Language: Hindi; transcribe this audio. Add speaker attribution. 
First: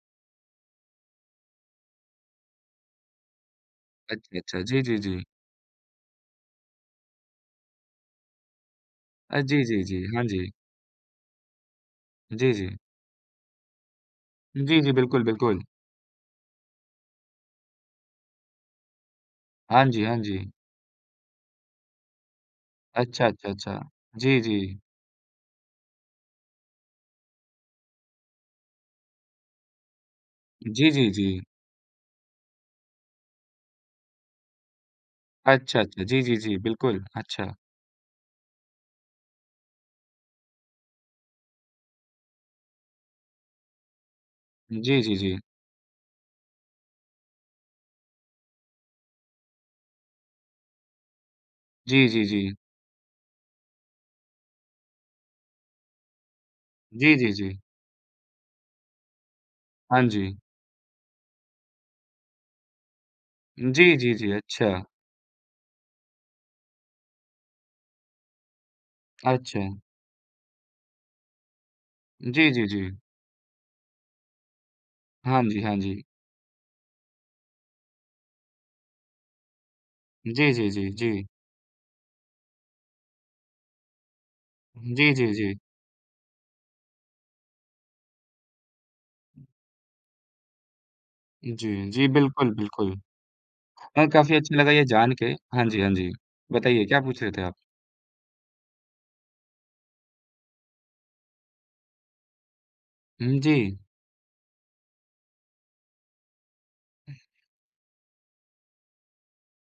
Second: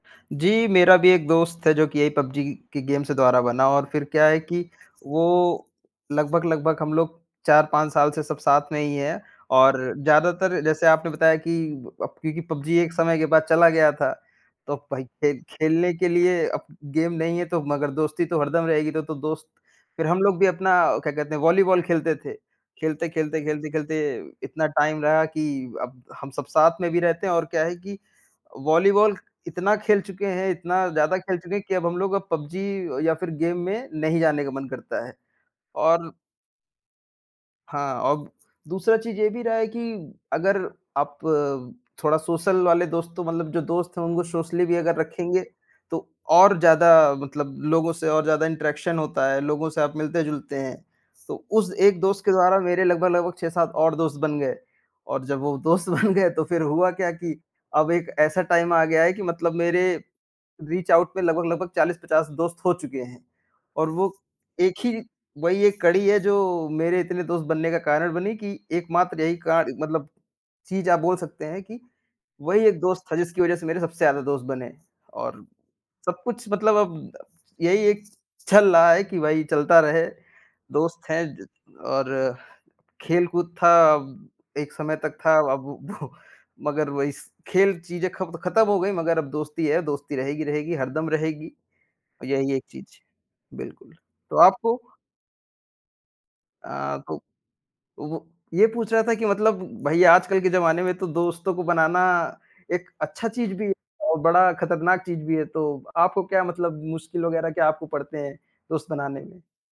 Speaker 1: जी, मेरा भी एक दोस्त है जो कि यही पबजी के गेम से द्वारा बना और फिर क्या
Speaker 2: अच्छा,
Speaker 1: है कि
Speaker 2: अच्छा। जी, जी,
Speaker 1: वो
Speaker 2: जी।
Speaker 1: लगभग-लगभग हम लोग 4-5 साल से सब साथ में ही हैं।
Speaker 2: अ, जी,
Speaker 1: और
Speaker 2: जी, जी। हाँ जी।
Speaker 1: ज़्यादातर जैसे आपने बताया कि अप क्योंकि
Speaker 2: जी,
Speaker 1: पबजी
Speaker 2: जी।
Speaker 1: एक समय के बाद चला गया था, तो
Speaker 2: जी, जी।
Speaker 1: भई
Speaker 2: बिल्कुल,
Speaker 1: खेल
Speaker 2: बिल्कुल।
Speaker 1: खेलने के लिए अब गेम नहीं है तो मगर दोस्ती तो हरदम रहेगी, तो तो दोस्त
Speaker 2: हाँ जी,
Speaker 1: फिर
Speaker 2: हाँ
Speaker 1: हम लोग भी
Speaker 2: जी।
Speaker 1: अपना क्या कहते हैं वॉलीबॉल खेलते थे,
Speaker 2: अच्छा,
Speaker 1: खेलते-खेलते,
Speaker 2: अच्छा, अच्छा।
Speaker 1: खेलते-खेलते
Speaker 2: जी,
Speaker 1: इतना
Speaker 2: जी।
Speaker 1: टाइम रहा कि अब हम सब साथ में भी रहते हैं। और क्या है कि अ, वॉलीबॉल इतना खेल चुके हैं, इतना
Speaker 2: जी, जी,
Speaker 1: ज़्यादा खेल
Speaker 2: जी।
Speaker 1: चुके हैं कि अब हम लोग अब पबजी या फिर गेम में नहीं जाने का मन करता है।
Speaker 2: अच्छा, अच्छा।
Speaker 1: और
Speaker 2: जी, जी, जी, बिल्कुल। अच्छा।
Speaker 1: हाँ, औब दूसरा चीज़ ये भी रहा है कि अगर आप थोड़ा सोशल वाले दोस्त तो मतलब जो दोस्त हैं उनको सोशली भी अगर
Speaker 2: जी, जी, जी।
Speaker 1: रखेंगे, तो और ज़्यादा मतलब लोगों से और ज़्यादा इंटरेक्शन होता है, लोगों से आप मिलते-जुलते हैं। तो उस एक
Speaker 2: जी, जी,
Speaker 1: दोस्त के
Speaker 2: जी।
Speaker 1: द्वारा मेरे लगभग-लगभग 6-7 और दोस्त बन गए, और जब वो दोस्त बन गए तो फिर हुआ क्या
Speaker 2: जी, जी,
Speaker 1: कि
Speaker 2: जी।
Speaker 1: अब एक ऐसा टाइम आ गया है कि मतलब मेरे
Speaker 2: हाँ जी।
Speaker 1: रीच आउट में लगभग-लगभग 40-50 दोस्त हो चुके हैं। और
Speaker 2: जी,
Speaker 1: वो
Speaker 2: जी, जी,
Speaker 1: एक
Speaker 2: अच्छा।
Speaker 1: ही वही एक कड़ी है जो मेरे इतने दोस्त बनने का कारण बनी कि एकमात्र यही काण
Speaker 2: अच्छा।
Speaker 1: मतलब चीज़ आप बोल सकते हैं कि
Speaker 2: जी,
Speaker 1: वही
Speaker 2: जी,
Speaker 1: एक
Speaker 2: जी।
Speaker 1: दोस्त था जिसकी वज़ह से मेरे सबसे ज़्यादा दोस्त बने।
Speaker 2: हाँ
Speaker 1: और
Speaker 2: जी, हाँ जी।
Speaker 1: सब कुछ मतलब अब यही एक चल रहा है कि वही चलता रहे,
Speaker 2: जी, जी, जी,
Speaker 1: दोस्त हैं
Speaker 2: जी।
Speaker 1: ज और खेल-कूद था अब, एक समय
Speaker 2: जी,
Speaker 1: तक
Speaker 2: जी,
Speaker 1: था
Speaker 2: जी।
Speaker 1: अब वो मगर वही स खेल चीज़ें खब खत्म हो गई मगर अब दोस्ती है, दोस्ती रहेगी रहेगी, हरदम रहेगी।
Speaker 2: जी, जी, बिल्कुल,
Speaker 1: यही एक
Speaker 2: बिल्कुल।
Speaker 1: चीज़, बिल्कुल,
Speaker 2: अ, काफ़ी
Speaker 1: तो
Speaker 2: अच्छा लगा
Speaker 1: आपको
Speaker 2: ये जानके हाँ जी, हाँ जी। बताइए
Speaker 1: अ,
Speaker 2: क्या
Speaker 1: तो अ,
Speaker 2: पूछ रहे थे आप?
Speaker 1: वो ये पूछ रहा था कि मतलब भई आजकल के जमाने में तो दोस्तों को बनाना एक अच्छा
Speaker 2: हुँ,
Speaker 1: चीज़ भी है
Speaker 2: जी।
Speaker 1: और बड़ा खतरनाक चीज़ भी है। तो आपको क्या मतलब मुश्किल वग़ैरह क्या आपको पड़ते हैं, दोस्त बनाने में?